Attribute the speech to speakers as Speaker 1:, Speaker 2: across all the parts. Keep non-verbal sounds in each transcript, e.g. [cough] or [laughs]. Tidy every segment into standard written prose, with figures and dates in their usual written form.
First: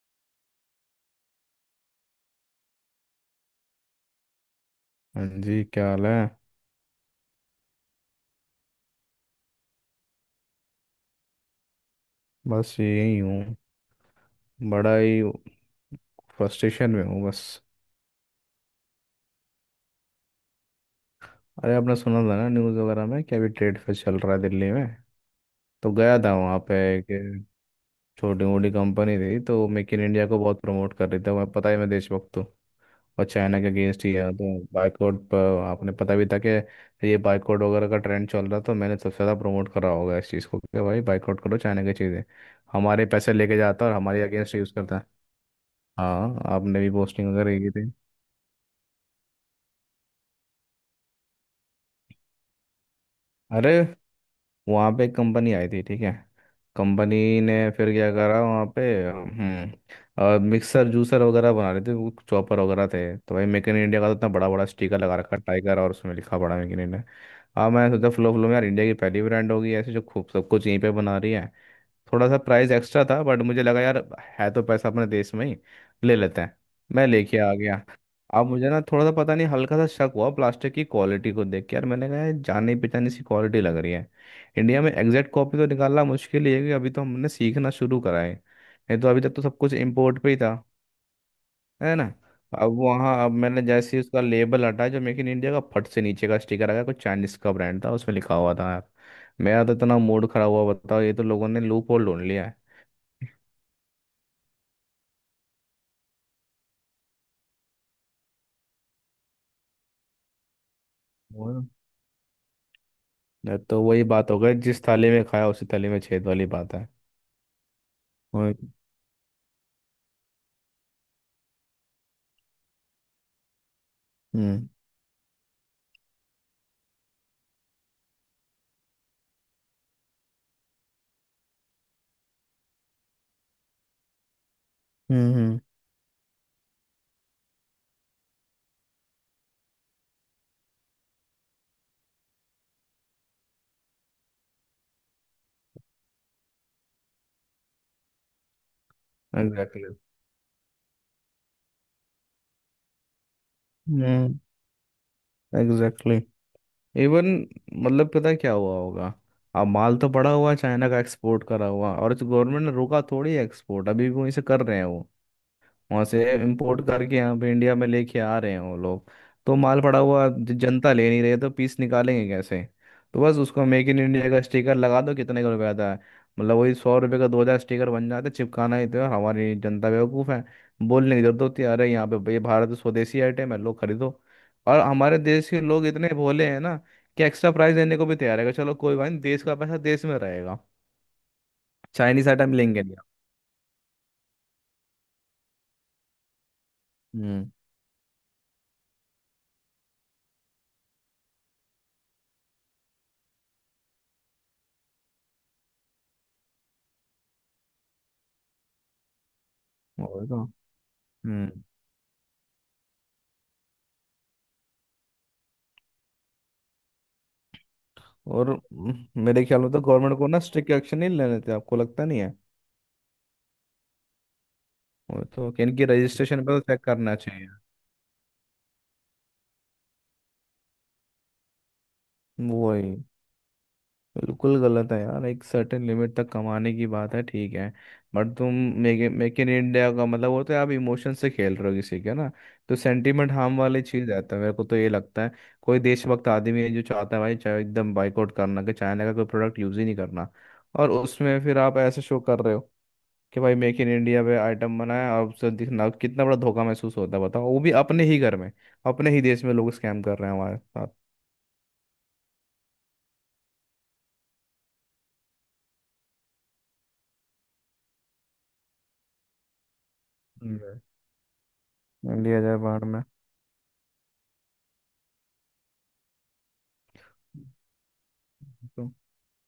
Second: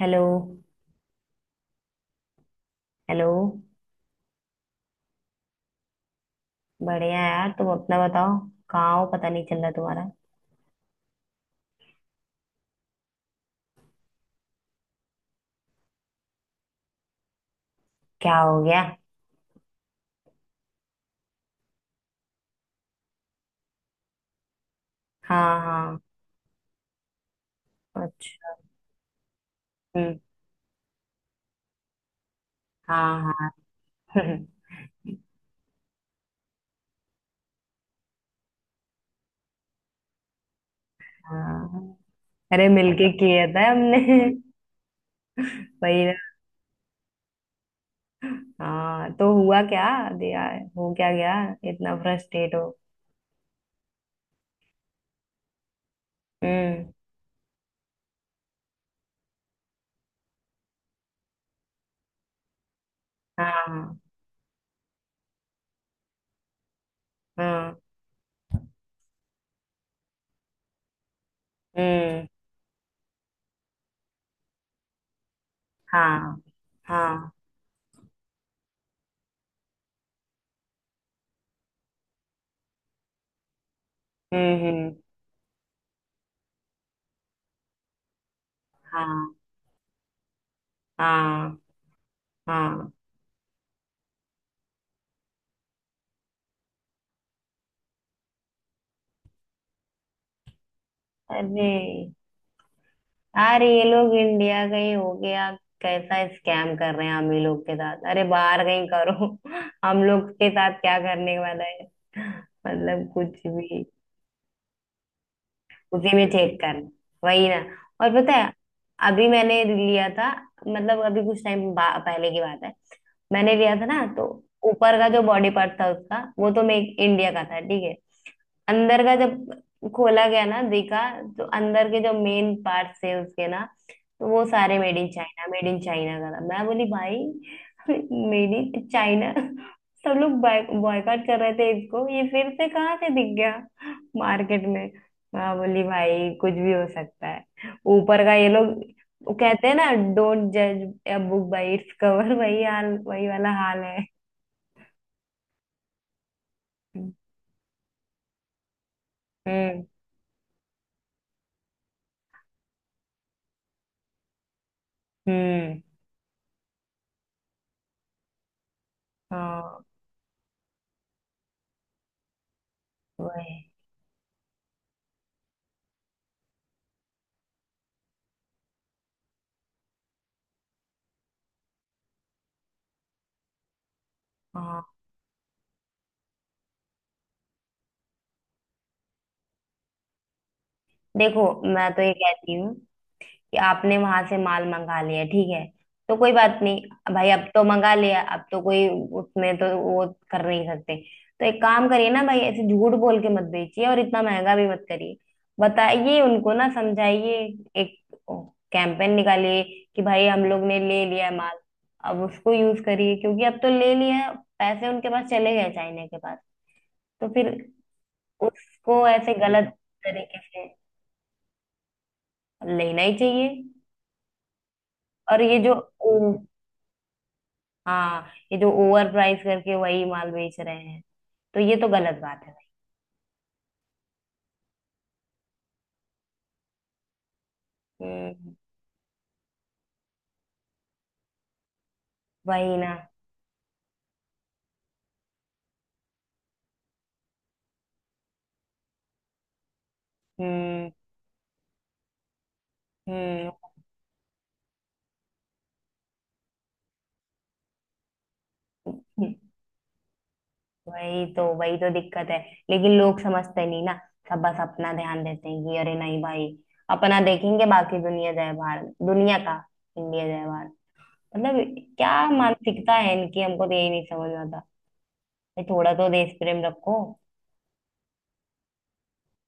Speaker 1: Hello. Hello.
Speaker 2: हाँ जी, क्या हाल है।
Speaker 1: बढ़िया यार, तुम अपना बताओ। कहाँ हो, पता नहीं चल रहा तुम्हारा।
Speaker 2: बस यही हूँ। बड़ा ही फ्रस्ट्रेशन में हूँ बस।
Speaker 1: क्या हो गया।
Speaker 2: अरे आपने सुना था ना न्यूज़ वगैरह में कि अभी ट्रेड फेयर चल रहा है दिल्ली में।
Speaker 1: हाँ
Speaker 2: तो
Speaker 1: हाँ।
Speaker 2: गया था वहाँ पे। एक छोटी
Speaker 1: अच्छा।
Speaker 2: मोटी कंपनी थी तो मेक इन
Speaker 1: हम्म।
Speaker 2: इंडिया को बहुत प्रमोट कर रही थी। मैं पता ही मैं देशभक्त हूँ
Speaker 1: हाँ
Speaker 2: और
Speaker 1: हाँ।
Speaker 2: चाइना के अगेंस्ट ही है तो।
Speaker 1: [laughs]
Speaker 2: बाइकआउट पर आपने पता भी था कि ये बाइकआउट वगैरह का ट्रेंड चल रहा, तो मैंने सबसे ज़्यादा प्रमोट करा होगा इस चीज़ को कि भाई बाइकआउट करो चाइना की
Speaker 1: हाँ।
Speaker 2: चीज़ें।
Speaker 1: अरे
Speaker 2: हमारे
Speaker 1: मिलके
Speaker 2: पैसे
Speaker 1: किया
Speaker 2: लेके
Speaker 1: था
Speaker 2: जाता है और
Speaker 1: हमने।
Speaker 2: हमारे
Speaker 1: [laughs]
Speaker 2: अगेंस्ट यूज़ करता है।
Speaker 1: वही ना।
Speaker 2: हाँ, आपने भी पोस्टिंग वगैरह की।
Speaker 1: हाँ, तो हुआ क्या, दिया, हो क्या गया, इतना फ्रस्ट्रेट हो।
Speaker 2: अरे वहाँ पे एक कंपनी आई थी, ठीक है।
Speaker 1: हम्म।
Speaker 2: कंपनी ने फिर क्या करा वहाँ पे। हम्म, मिक्सर जूसर वगैरह बना रहे थे, वो चॉपर वगैरह थे, तो भाई मेक इन
Speaker 1: हाँ
Speaker 2: इंडिया का तो इतना बड़ा बड़ा स्टिकर लगा रखा टाइगर और उसमें लिखा पड़ा मेक इन इंडिया। अब
Speaker 1: हाँ।
Speaker 2: मैं सोचा फ्लो फ्लो में यार इंडिया की पहली ब्रांड होगी ऐसे जो खूब सब कुछ यहीं पे बना रही है।
Speaker 1: हम्म।
Speaker 2: थोड़ा सा प्राइस एक्स्ट्रा था, बट मुझे लगा यार है तो पैसा अपने देश में ही, ले
Speaker 1: हाँ
Speaker 2: लेते हैं। मैं
Speaker 1: हाँ।
Speaker 2: लेके आ गया। अब मुझे ना थोड़ा सा पता नहीं हल्का सा शक हुआ प्लास्टिक की क्वालिटी को देख के। यार मैंने कहा यार जानी पहचानी सी क्वालिटी लग रही है।
Speaker 1: हम्म।
Speaker 2: इंडिया में
Speaker 1: हम्म।
Speaker 2: एग्जैक्ट कॉपी तो निकालना मुश्किल ही है कि अभी तो हमने सीखना शुरू करा है। नहीं तो अभी
Speaker 1: हाँ
Speaker 2: तक तो सब कुछ इम्पोर्ट पे ही था,
Speaker 1: हाँ।
Speaker 2: है ना। अब
Speaker 1: हाँ।
Speaker 2: वहाँ अब मैंने जैसे ही उसका लेबल हटाया जो मेक इन इंडिया का, फट से नीचे का स्टिकर आ गया, कुछ चाइनीज का ब्रांड था, उसमें लिखा हुआ था यार। मेरा तो इतना मूड खराब हुआ, बताओ। ये तो लोगों ने
Speaker 1: अरे
Speaker 2: लूप होल ढूंढ लिया है।
Speaker 1: यार, ये लोग इंडिया गए हो गया। कैसा स्कैम कर रहे हैं हम ही लोग के साथ। अरे बाहर कहीं करो। [laughs] हम लोग के साथ क्या करने वाला
Speaker 2: और
Speaker 1: है। मतलब कुछ
Speaker 2: तो
Speaker 1: भी।
Speaker 2: वही बात हो गई, जिस थाली में खाया उसी थाली में
Speaker 1: उसी में
Speaker 2: छेद वाली
Speaker 1: चेक
Speaker 2: बात है।
Speaker 1: करना। वही ना। और पता है,
Speaker 2: और-
Speaker 1: अभी मैंने लिया था, मतलब अभी कुछ टाइम पहले की बात है। मैंने लिया था ना तो
Speaker 2: हम्म।
Speaker 1: ऊपर का जो बॉडी पार्ट था उसका, वो तो मैं इंडिया का था, ठीक है। अंदर का जब खोला गया ना, देखा तो अंदर के जो मेन पार्ट थे उसके ना, तो वो सारे मेड इन चाइना,
Speaker 2: हम्म।
Speaker 1: मेड इन चाइना का था। मैं बोली भाई, [laughs] मेड इन चाइना। सब लोग बॉयकॉट कर रहे थे इसको, ये फिर से कहाँ से दिख गया मार्केट में। मैं बोली भाई, कुछ भी हो सकता है। ऊपर का ये लोग, वो कहते हैं ना,
Speaker 2: एग्जैक्टली।
Speaker 1: डोंट जज a book by its cover. [laughs] वही हाल, वही वाला हाल है।
Speaker 2: हम्म। एग्जैक्टली। इवन मतलब पता है क्या हुआ होगा। अब
Speaker 1: हम्म
Speaker 2: माल तो पड़ा हुआ है, चाइना का एक्सपोर्ट करा हुआ, और गवर्नमेंट ने रोका थोड़ी, एक्सपोर्ट अभी भी वहीं से कर रहे हैं वो।
Speaker 1: हम्म।
Speaker 2: वहां से इम्पोर्ट करके यहाँ पे इंडिया में लेके आ रहे हैं वो लोग। तो माल
Speaker 1: हाँ।
Speaker 2: पड़ा हुआ, जनता ले नहीं रही है, तो पीस निकालेंगे कैसे। तो बस
Speaker 1: वही।
Speaker 2: उसको मेक इन इंडिया का स्टिकर लगा दो, कितने का रुपया आता है। मतलब वही 100 रुपये का 2 हज़ार स्टिकर बन जाता है, चिपकाना ही तो है। हमारी जनता बेवकूफ़ है। बोलने की जरूरत होती है अरे यहाँ पे ये भारत स्वदेशी आइटम है, लोग खरीदो। और
Speaker 1: हाँ।
Speaker 2: हमारे देश के लोग इतने भोले हैं ना कि एक्स्ट्रा प्राइस देने को भी तैयार है, चलो कोई बात नहीं, देश का पैसा देश में रहेगा,
Speaker 1: देखो, मैं तो ये
Speaker 2: चाइनीस आइटम
Speaker 1: कहती हूँ
Speaker 2: लेंगे नहीं।
Speaker 1: कि आपने वहां से माल मंगा लिया, ठीक है, तो कोई बात नहीं भाई, अब
Speaker 2: हम्म।
Speaker 1: तो मंगा लिया, अब तो कोई उसमें तो वो कर नहीं सकते। तो एक काम करिए ना भाई, ऐसे झूठ बोल के मत बेचिए और इतना महंगा भी मत करिए। बताइए उनको, ना समझाइए। एक कैंपेन निकालिए कि भाई
Speaker 2: और तो।
Speaker 1: हम लोग ने ले लिया है माल,
Speaker 2: हम्म।
Speaker 1: अब उसको यूज करिए, क्योंकि अब तो ले लिया है, पैसे उनके पास चले गए चाइना के पास। तो फिर
Speaker 2: और
Speaker 1: उसको ऐसे
Speaker 2: मेरे ख्याल में
Speaker 1: गलत
Speaker 2: तो गवर्नमेंट को
Speaker 1: तरीके
Speaker 2: ना
Speaker 1: से
Speaker 2: स्ट्रिक्ट एक्शन नहीं लेने थे, आपको लगता नहीं है।
Speaker 1: लेना ही चाहिए।
Speaker 2: वो
Speaker 1: और
Speaker 2: तो
Speaker 1: ये
Speaker 2: कि
Speaker 1: जो,
Speaker 2: इनकी रजिस्ट्रेशन पे तो चेक करना चाहिए।
Speaker 1: हाँ, ये जो ओवर प्राइस करके वही माल बेच रहे हैं, तो ये तो गलत बात है भाई।
Speaker 2: वही। बिल्कुल गलत है यार। एक सर्टेन लिमिट तक कमाने की बात है, ठीक है। बट
Speaker 1: हम्म।
Speaker 2: तुम मेक मेक इन इंडिया का मतलब, वो तो आप इमोशन से खेल रहे हो किसी के ना।
Speaker 1: वही
Speaker 2: तो
Speaker 1: ना।
Speaker 2: सेंटीमेंट हार्म वाली चीज़ रहता है, मेरे को तो ये लगता है। कोई देशभक्त आदमी है जो चाहता है भाई चाहे एकदम बाइकआउट करना कि चाइना का कोई प्रोडक्ट यूज़ ही नहीं करना।
Speaker 1: हम्म।
Speaker 2: और उसमें फिर आप ऐसे शो कर रहे हो कि
Speaker 1: हम्म।
Speaker 2: भाई मेक इन इंडिया पे आइटम बनाया, और उससे दिखना, कितना बड़ा धोखा महसूस होता है बताओ, वो भी अपने ही घर में। अपने ही देश में लोग स्कैम कर रहे हैं हमारे साथ।
Speaker 1: वही तो दिक्कत है, लेकिन लोग समझते नहीं ना। सब बस अपना ध्यान देते हैं कि अरे नहीं भाई, अपना देखेंगे, बाकी दुनिया जाए बाहर, दुनिया का, इंडिया जाए बाहर।
Speaker 2: हम्म।
Speaker 1: मतलब क्या
Speaker 2: इंडिया जाए बाहर
Speaker 1: मानसिकता
Speaker 2: में।
Speaker 1: है इनकी, हमको तो यही नहीं समझ में आता। भाई थोड़ा तो देश प्रेम रखो।
Speaker 2: तो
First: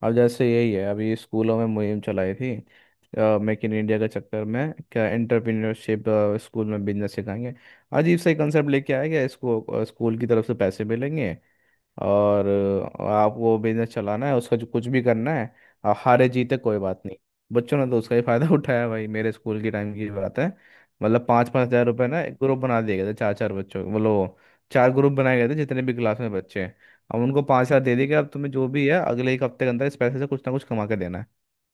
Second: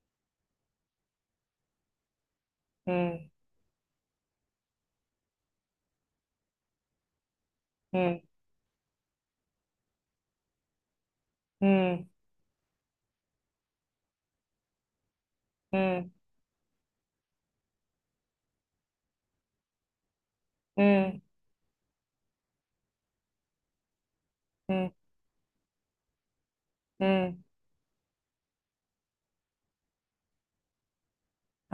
Speaker 2: अब जैसे यही है, अभी स्कूलों में मुहिम चलाई थी।
Speaker 1: हम्म।
Speaker 2: मेक इन इंडिया के चक्कर में क्या एंटरप्रेन्योरशिप, स्कूल में बिजनेस सिखाएंगे।
Speaker 1: हम्म।
Speaker 2: अजीब सा कंसेप्ट लेके आया गया इसको। स्कूल की तरफ से पैसे मिलेंगे
Speaker 1: हम्म।
Speaker 2: और आपको बिजनेस चलाना है, उसका जो कुछ भी करना है। आप
Speaker 1: हम्म।
Speaker 2: हारे जीते कोई बात नहीं। बच्चों ने तो उसका ही फायदा [laughs] उठाया भाई। मेरे स्कूल की टाइम की बात है।
Speaker 1: हम्म।
Speaker 2: मतलब पाँच पाँच हजार रुपए ना, एक ग्रुप बना दिए गए थे चार चार बच्चों के, बोलो।
Speaker 1: हम्म।
Speaker 2: चार ग्रुप बनाए गए थे जितने भी क्लास में बच्चे हैं। अब
Speaker 1: हम्म।
Speaker 2: उनको 5 हजार दे दिए कि अब तुम्हें जो भी है अगले 1 हफ्ते के अंदर इस पैसे से कुछ ना कुछ कमा के देना है।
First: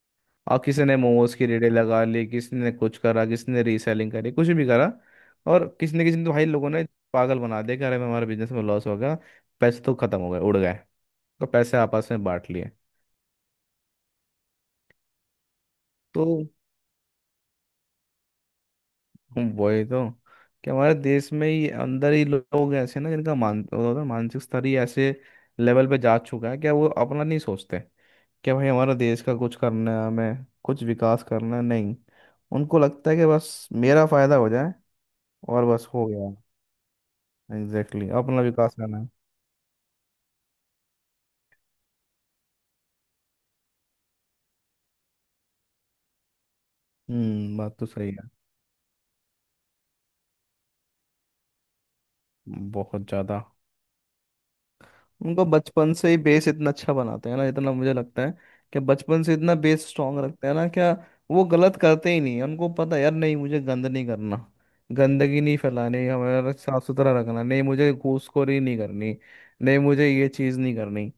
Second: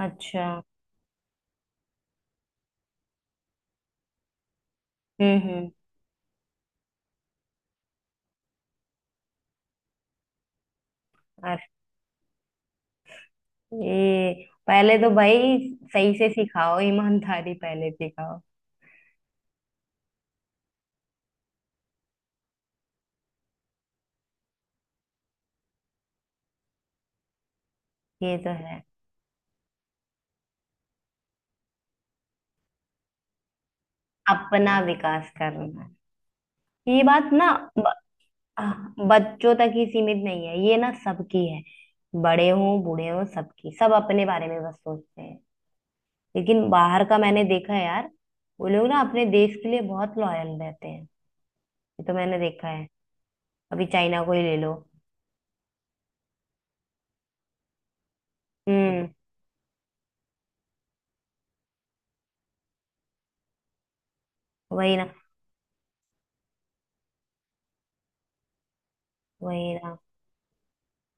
Speaker 1: अच्छा।
Speaker 2: और किसी ने मोमोज की रेडी लगा ली, किसी ने कुछ करा, किसी ने रीसेलिंग करी, कुछ भी करा।
Speaker 1: हम्म।
Speaker 2: और
Speaker 1: हम्म।
Speaker 2: किसी ने तो भाई, लोगों ने पागल बना दिया कि अरे हमारे बिजनेस में लॉस हो गया, पैसे तो खत्म हो गए, उड़ गए, तो
Speaker 1: अरे
Speaker 2: पैसे आपस में बांट लिए।
Speaker 1: पहले तो भाई सही
Speaker 2: तो
Speaker 1: से सिखाओ, ईमानदारी पहले सिखाओ।
Speaker 2: हम वही तो, कि हमारे देश में ही अंदर ही लोग ऐसे ना, जिनका मान वो होता है, मानसिक स्तर ही ऐसे लेवल पे जा चुका है, क्या वो अपना नहीं सोचते।
Speaker 1: ये तो
Speaker 2: क्या भाई
Speaker 1: है।
Speaker 2: हमारा देश का कुछ करना है, हमें कुछ विकास करना है, नहीं। उनको लगता है कि बस मेरा फायदा हो जाए
Speaker 1: अपना विकास
Speaker 2: और
Speaker 1: करना
Speaker 2: बस हो गया।
Speaker 1: है। ये बात ना, ब,
Speaker 2: एग्जैक्टली, exactly, अपना विकास करना है।
Speaker 1: बच्चों तक ही सीमित नहीं है ये ना, सबकी है। बड़े हों, बूढ़े हों, सबकी सब अपने बारे में बस सोचते हैं। लेकिन बाहर का मैंने
Speaker 2: हम्म,
Speaker 1: देखा
Speaker 2: बात
Speaker 1: है
Speaker 2: तो
Speaker 1: यार,
Speaker 2: सही है।
Speaker 1: वो लोग ना अपने देश के लिए बहुत लॉयल रहते हैं। ये तो मैंने देखा है।
Speaker 2: बहुत ज़्यादा।
Speaker 1: अभी चाइना को ही ले लो।
Speaker 2: उनको बचपन से ही बेस इतना अच्छा बनाते हैं ना, इतना मुझे लगता है कि
Speaker 1: हम्म।
Speaker 2: बचपन से इतना बेस स्ट्रांग रखते हैं ना क्या, वो गलत करते ही नहीं हैं। उनको पता है, यार नहीं मुझे गंद नहीं करना,
Speaker 1: वही ना।
Speaker 2: गंदगी नहीं फैलानी, हमारा साफ सुथरा रखना, नहीं मुझे घूसखोरी नहीं करनी,
Speaker 1: वही
Speaker 2: नहीं
Speaker 1: ना।
Speaker 2: मुझे ये चीज़ नहीं करनी।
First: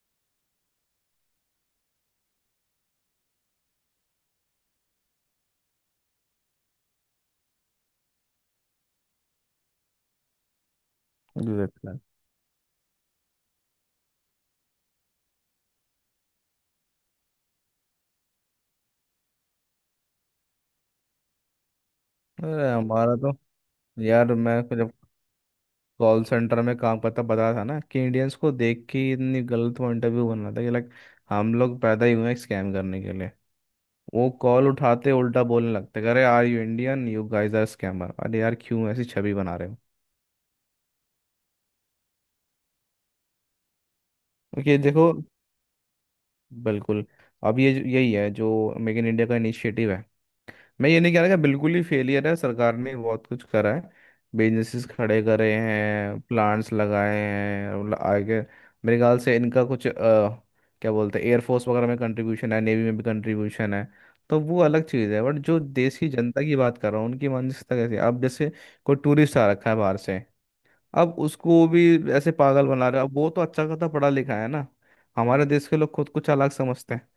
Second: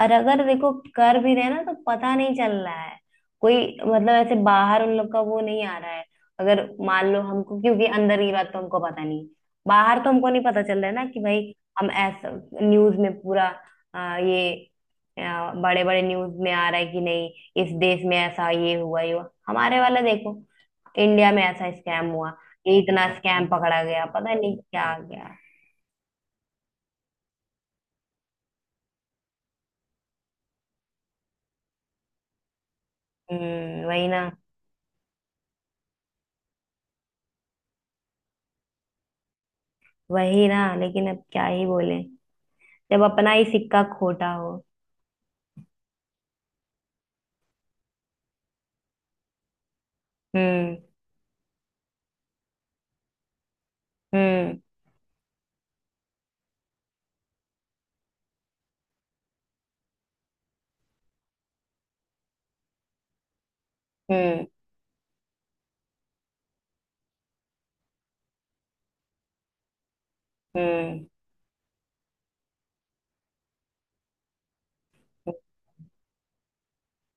Speaker 1: और अगर देखो कर भी रहे हैं ना तो पता नहीं चल रहा है, कोई, मतलब ऐसे बाहर उन लोग का वो नहीं आ रहा है। अगर मान लो हमको, क्योंकि अंदर की बात तो हमको पता नहीं, बाहर तो हमको नहीं पता चल रहा है ना कि भाई हम
Speaker 2: एग्जैक्टली।
Speaker 1: ऐसा। न्यूज में पूरा ये बड़े बड़े न्यूज में आ रहा है कि नहीं, इस देश में ऐसा ये हुआ, ये हुआ, हमारे वाला देखो, इंडिया में ऐसा स्कैम हुआ,
Speaker 2: अरे
Speaker 1: ये इतना
Speaker 2: हमारा तो,
Speaker 1: स्कैम पकड़ा गया, पता
Speaker 2: यार
Speaker 1: नहीं
Speaker 2: मैं
Speaker 1: क्या
Speaker 2: जब
Speaker 1: आ गया।
Speaker 2: कॉल सेंटर में काम करता, पता था ना कि इंडियंस को देख के ही, इतनी गलत वो इंटरव्यू बना था कि लाइक हम लोग पैदा ही हुए हैं स्कैम करने के लिए।
Speaker 1: हम्म। वही
Speaker 2: वो
Speaker 1: ना।
Speaker 2: कॉल उठाते उल्टा बोलने लगते, अरे are you Indian, you guys are scammer. अरे यार क्यों ऐसी छवि बना रहे हो।
Speaker 1: वही ना, लेकिन अब क्या ही बोले, जब अपना ही सिक्का खोटा हो।
Speaker 2: ओके देखो। बिल्कुल। अब ये यही है जो मेक इन इंडिया का इनिशिएटिव है।
Speaker 1: हम्म।
Speaker 2: मैं ये नहीं कह रहा कि बिल्कुल ही फेलियर है, सरकार ने बहुत कुछ करा है,
Speaker 1: हम्म।
Speaker 2: बिजनेसेस खड़े करे हैं, प्लांट्स लगाए हैं, और आगे मेरे ख्याल से इनका कुछ क्या बोलते हैं, एयरफोर्स वगैरह में कंट्रीब्यूशन है, नेवी में भी कंट्रीब्यूशन है। तो
Speaker 1: हम्म।
Speaker 2: वो अलग चीज़ है, बट जो देश की जनता की बात कर रहा हूँ, उनकी मानसिकता कैसी है। अब जैसे कोई टूरिस्ट आ रखा है बाहर से,
Speaker 1: हम्म।
Speaker 2: अब उसको भी ऐसे पागल बना रहे हैं। अब वो तो अच्छा खासा पढ़ा लिखा है ना, हमारे देश के लोग खुद कुछ अलग समझते हैं,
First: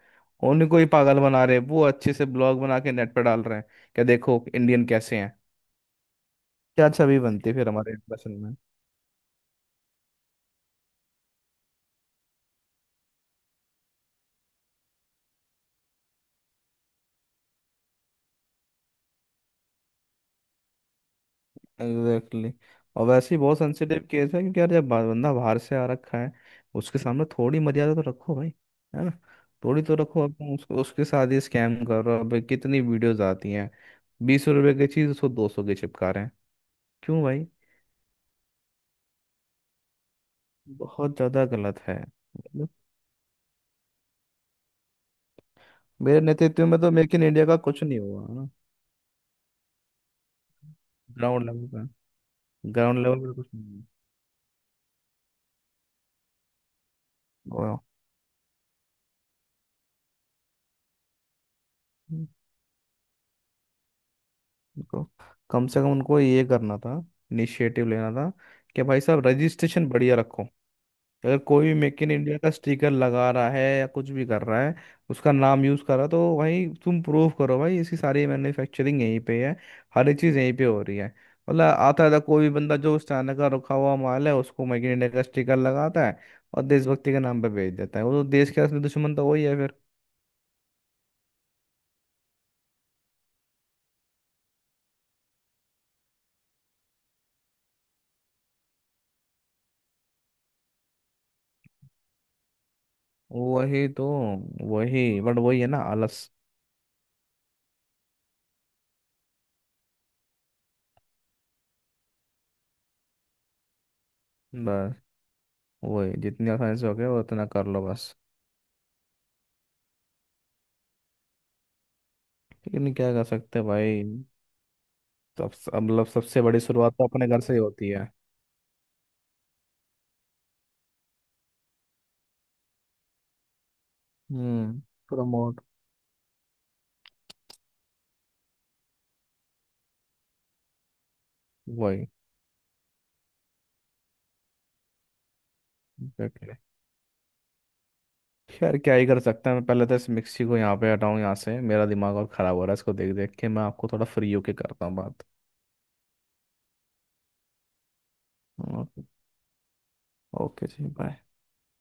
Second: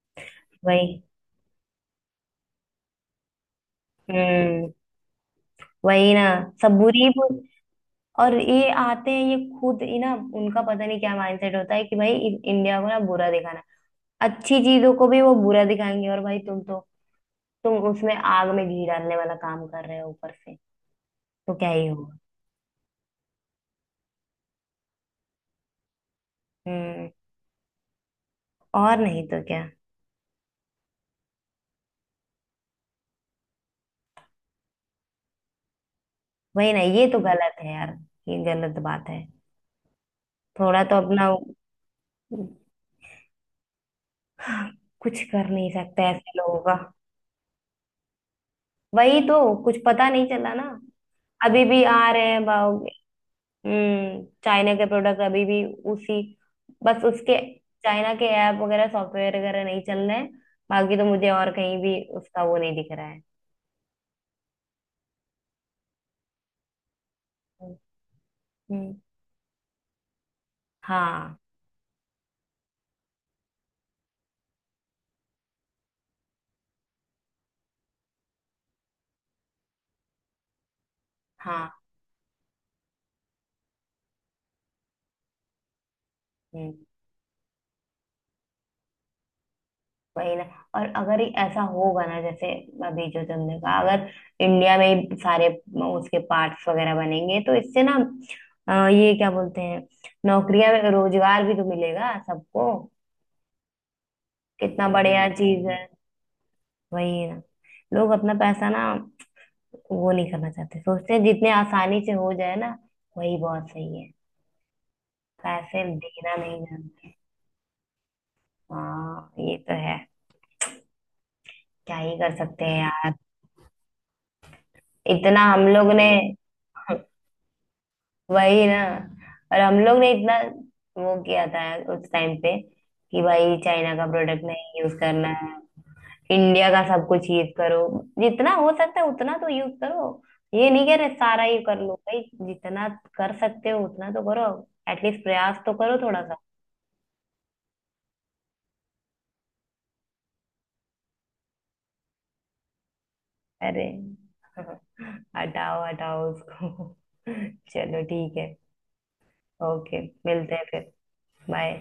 Speaker 2: उन्हीं को ही
Speaker 1: वही।
Speaker 2: पागल बना रहे हैं। वो अच्छे से ब्लॉग बना के नेट पे डाल रहे हैं, क्या देखो
Speaker 1: हम्म।
Speaker 2: इंडियन कैसे हैं।
Speaker 1: वही ना, सब
Speaker 2: क्या
Speaker 1: बुरी ही
Speaker 2: छवि
Speaker 1: बुरी।
Speaker 2: बनती है फिर हमारे इंप्रेशन
Speaker 1: और
Speaker 2: में।
Speaker 1: ये आते हैं ये खुद ही ना, उनका पता नहीं क्या माइंडसेट होता है कि भाई इंडिया को ना बुरा दिखाना, अच्छी चीजों को भी वो बुरा दिखाएंगे, और भाई तुम तो, तुम उसमें आग में घी डालने वाला काम कर रहे हो ऊपर से, तो क्या ही होगा।
Speaker 2: Exactly, exactly. और वैसे ही बहुत सेंसिटिव केस है, क्योंकि यार जब बंदा बाहर से आ रखा है, उसके
Speaker 1: हम्म।
Speaker 2: सामने थोड़ी मर्यादा तो रखो भाई।
Speaker 1: और
Speaker 2: है ना।
Speaker 1: नहीं तो क्या।
Speaker 2: थोड़ी तो रखो। अब तुम उसको, उसके साथ ही स्कैम कर रहे हो। अब कितनी वीडियोज आती हैं, 20 रुपए की चीज़ उसको 200 की चिपका रहे हैं।
Speaker 1: वही ना, ये तो
Speaker 2: क्यों भाई।
Speaker 1: गलत है यार, ये गलत बात है। थोड़ा तो
Speaker 2: बहुत
Speaker 1: अपना,
Speaker 2: ज्यादा गलत है मतलब।
Speaker 1: कुछ कर नहीं सकते
Speaker 2: मेरे
Speaker 1: ऐसे लोगों
Speaker 2: नेतृत्व
Speaker 1: का।
Speaker 2: में तो मेक इन इंडिया का कुछ नहीं हुआ है ना,
Speaker 1: वही तो, कुछ पता नहीं चला ना।
Speaker 2: ग्राउंड
Speaker 1: अभी
Speaker 2: लेवल
Speaker 1: भी
Speaker 2: का।
Speaker 1: आ रहे हैं भाव।
Speaker 2: ग्राउंड लेवल पे कुछ नहीं
Speaker 1: हम्म, चाइना के प्रोडक्ट अभी भी उसी, बस उसके
Speaker 2: हुआ
Speaker 1: चाइना के ऐप वगैरह, सॉफ्टवेयर वगैरह नहीं चल रहे हैं, बाकी तो मुझे और कहीं भी उसका वो नहीं दिख रहा है।
Speaker 2: उनको, कम से कम उनको ये करना था, इनिशिएटिव लेना था कि
Speaker 1: हम्म।
Speaker 2: भाई साहब रजिस्ट्रेशन बढ़िया रखो।
Speaker 1: हाँ।
Speaker 2: अगर कोई भी मेक इन इंडिया का स्टिकर लगा रहा है या कुछ भी कर रहा है, उसका नाम यूज कर रहा है, तो भाई तुम प्रूव करो भाई इसकी सारी मैन्युफैक्चरिंग यहीं पे है, हर एक चीज यहीं पे हो रही है। मतलब
Speaker 1: हाँ।
Speaker 2: आता था कोई भी बंदा, जो उस चाइना का रखा हुआ माल है उसको मेक इन इंडिया का स्टिकर लगाता है और
Speaker 1: हम्म।
Speaker 2: देशभक्ति के नाम पे बेच देता है, वो तो देश का असली दुश्मन तो वही है फिर।
Speaker 1: वही ना। और अगर ये ऐसा होगा ना जैसे अभी जो तुमने कहा, अगर इंडिया में ही सारे उसके पार्ट्स वगैरह बनेंगे, तो इससे ना ये क्या बोलते हैं, नौकरियां में रोजगार भी तो मिलेगा सबको।
Speaker 2: वही तो।
Speaker 1: कितना
Speaker 2: वही
Speaker 1: बढ़िया
Speaker 2: बट वही
Speaker 1: चीज
Speaker 2: है
Speaker 1: है।
Speaker 2: ना, आलस।
Speaker 1: वही ना, लोग अपना पैसा ना, वो नहीं करना चाहते, सोचते हैं जितने आसानी से हो जाए ना। वही बहुत सही है।
Speaker 2: बस
Speaker 1: पैसे
Speaker 2: वही,
Speaker 1: देना
Speaker 2: जितनी
Speaker 1: नहीं
Speaker 2: आसानी से हो गया
Speaker 1: जानते।
Speaker 2: उतना कर लो बस।
Speaker 1: हाँ ये तो है। क्या ही कर सकते हैं
Speaker 2: लेकिन क्या
Speaker 1: यार।
Speaker 2: कर सकते हैं भाई।
Speaker 1: इतना
Speaker 2: सब
Speaker 1: हम
Speaker 2: सब-
Speaker 1: लोग
Speaker 2: मतलब
Speaker 1: ने
Speaker 2: सबसे बड़ी शुरुआत तो अपने घर से ही होती है।
Speaker 1: वही ना। और हम लोग ने इतना वो किया था उस टाइम पे कि भाई चाइना का प्रोडक्ट
Speaker 2: हम्म।
Speaker 1: नहीं यूज करना है,
Speaker 2: प्रमोट।
Speaker 1: इंडिया का सब कुछ यूज करो। जितना हो सकता है उतना तो यूज करो, ये नहीं कह रहे सारा ही कर लो
Speaker 2: वही।
Speaker 1: भाई, जितना कर सकते हो उतना तो करो। एटलीस्ट प्रयास तो करो थोड़ा सा।
Speaker 2: एग्जैक्टली। खैर क्या ही कर सकते हैं, मैं पहले तो इस मिक्सी को यहाँ पे हटाऊं, यहाँ से मेरा दिमाग और ख़राब हो रहा है इसको देख देख के। मैं
Speaker 1: अरे,
Speaker 2: आपको थोड़ा फ्री होके करता हूँ
Speaker 1: [laughs]
Speaker 2: बात।
Speaker 1: हटाओ हटाओ उसको। [laughs] चलो ठीक है।
Speaker 2: ओके।
Speaker 1: ओके, मिलते हैं
Speaker 2: ओके जी,
Speaker 1: फिर।
Speaker 2: बाय।
Speaker 1: बाय।